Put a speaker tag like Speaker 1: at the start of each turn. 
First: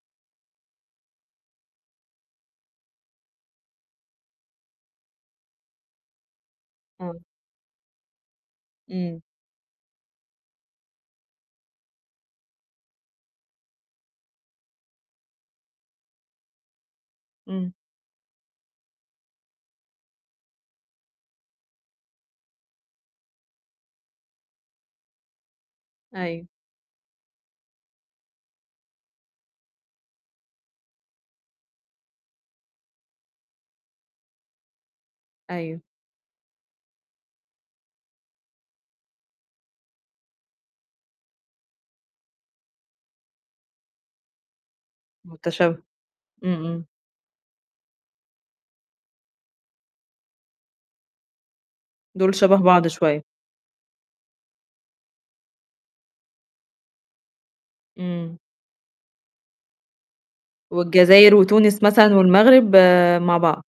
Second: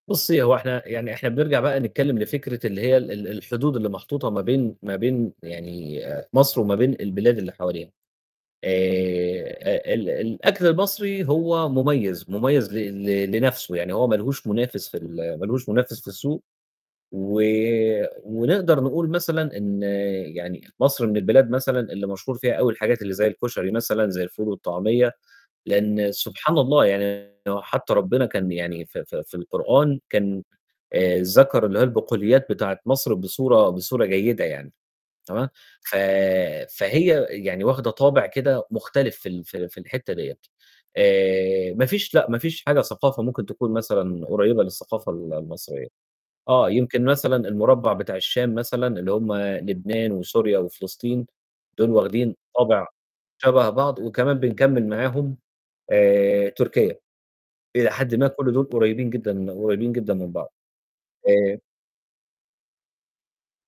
Speaker 1: بُصّي، هو إحنا يعني إحنا بنرجع بقى نتكلّم لفكرة اللي هي ال الحدود اللي محطوطة ما بين ما بين يعني مصر وما بين
Speaker 2: إمم.
Speaker 1: البلاد اللي حواليها
Speaker 2: إمم.
Speaker 1: آآ، أ ال الأكل المصري هو مُميز، مٌميز ل ل لنَفْسه، يعني هو ما لهوش مُنافس في ال ما لوش منافس في السوق، و
Speaker 2: إمم.
Speaker 1: ونقدر نقول مثلًا إن يعني مصر من البلاد مثلًا اللي مشهور فيها أوي الحاجات اللي زي الكشري مثلًا زي الفول والطعمية، لإن
Speaker 2: أيوه.
Speaker 1: سبحان الله يعني هو حتى ربّنا كان يعني ف ف في القرآن كان آآ ذكر اللي هو البقوليات بتاعة مصر بصورة بصورة جيدة يعني، تمام.
Speaker 2: أيوه.
Speaker 1: ف فهي يعني واخده طابع كده مختلف في ال في ال في الحتّة دِيّة، آآ، ما فيش لأ، ما فيش حاجة ثقافة ممكن تكون مثلًا قريّبة للثقافة ال
Speaker 2: مُتشو
Speaker 1: المصرية.
Speaker 2: امم،
Speaker 1: آه
Speaker 2: امم.
Speaker 1: يمكن مثلًا المربّع بتاع الشام مثلًا اللي هم لبنان وسوريا وفلسطين دُول
Speaker 2: دُول
Speaker 1: واخدين
Speaker 2: شبه
Speaker 1: طابع
Speaker 2: بعض شوية.
Speaker 1: شبه بعض، وكمان بنكمّل معاهم آآ، تركيا. إلى حدٍ ما
Speaker 2: إمم.
Speaker 1: كل دول قُريّبين جدًا قُريّبين جدًا من بعض
Speaker 2: والجزاير
Speaker 1: آآ
Speaker 2: وتونس مثلًا والمغرب آآ، مع بعض.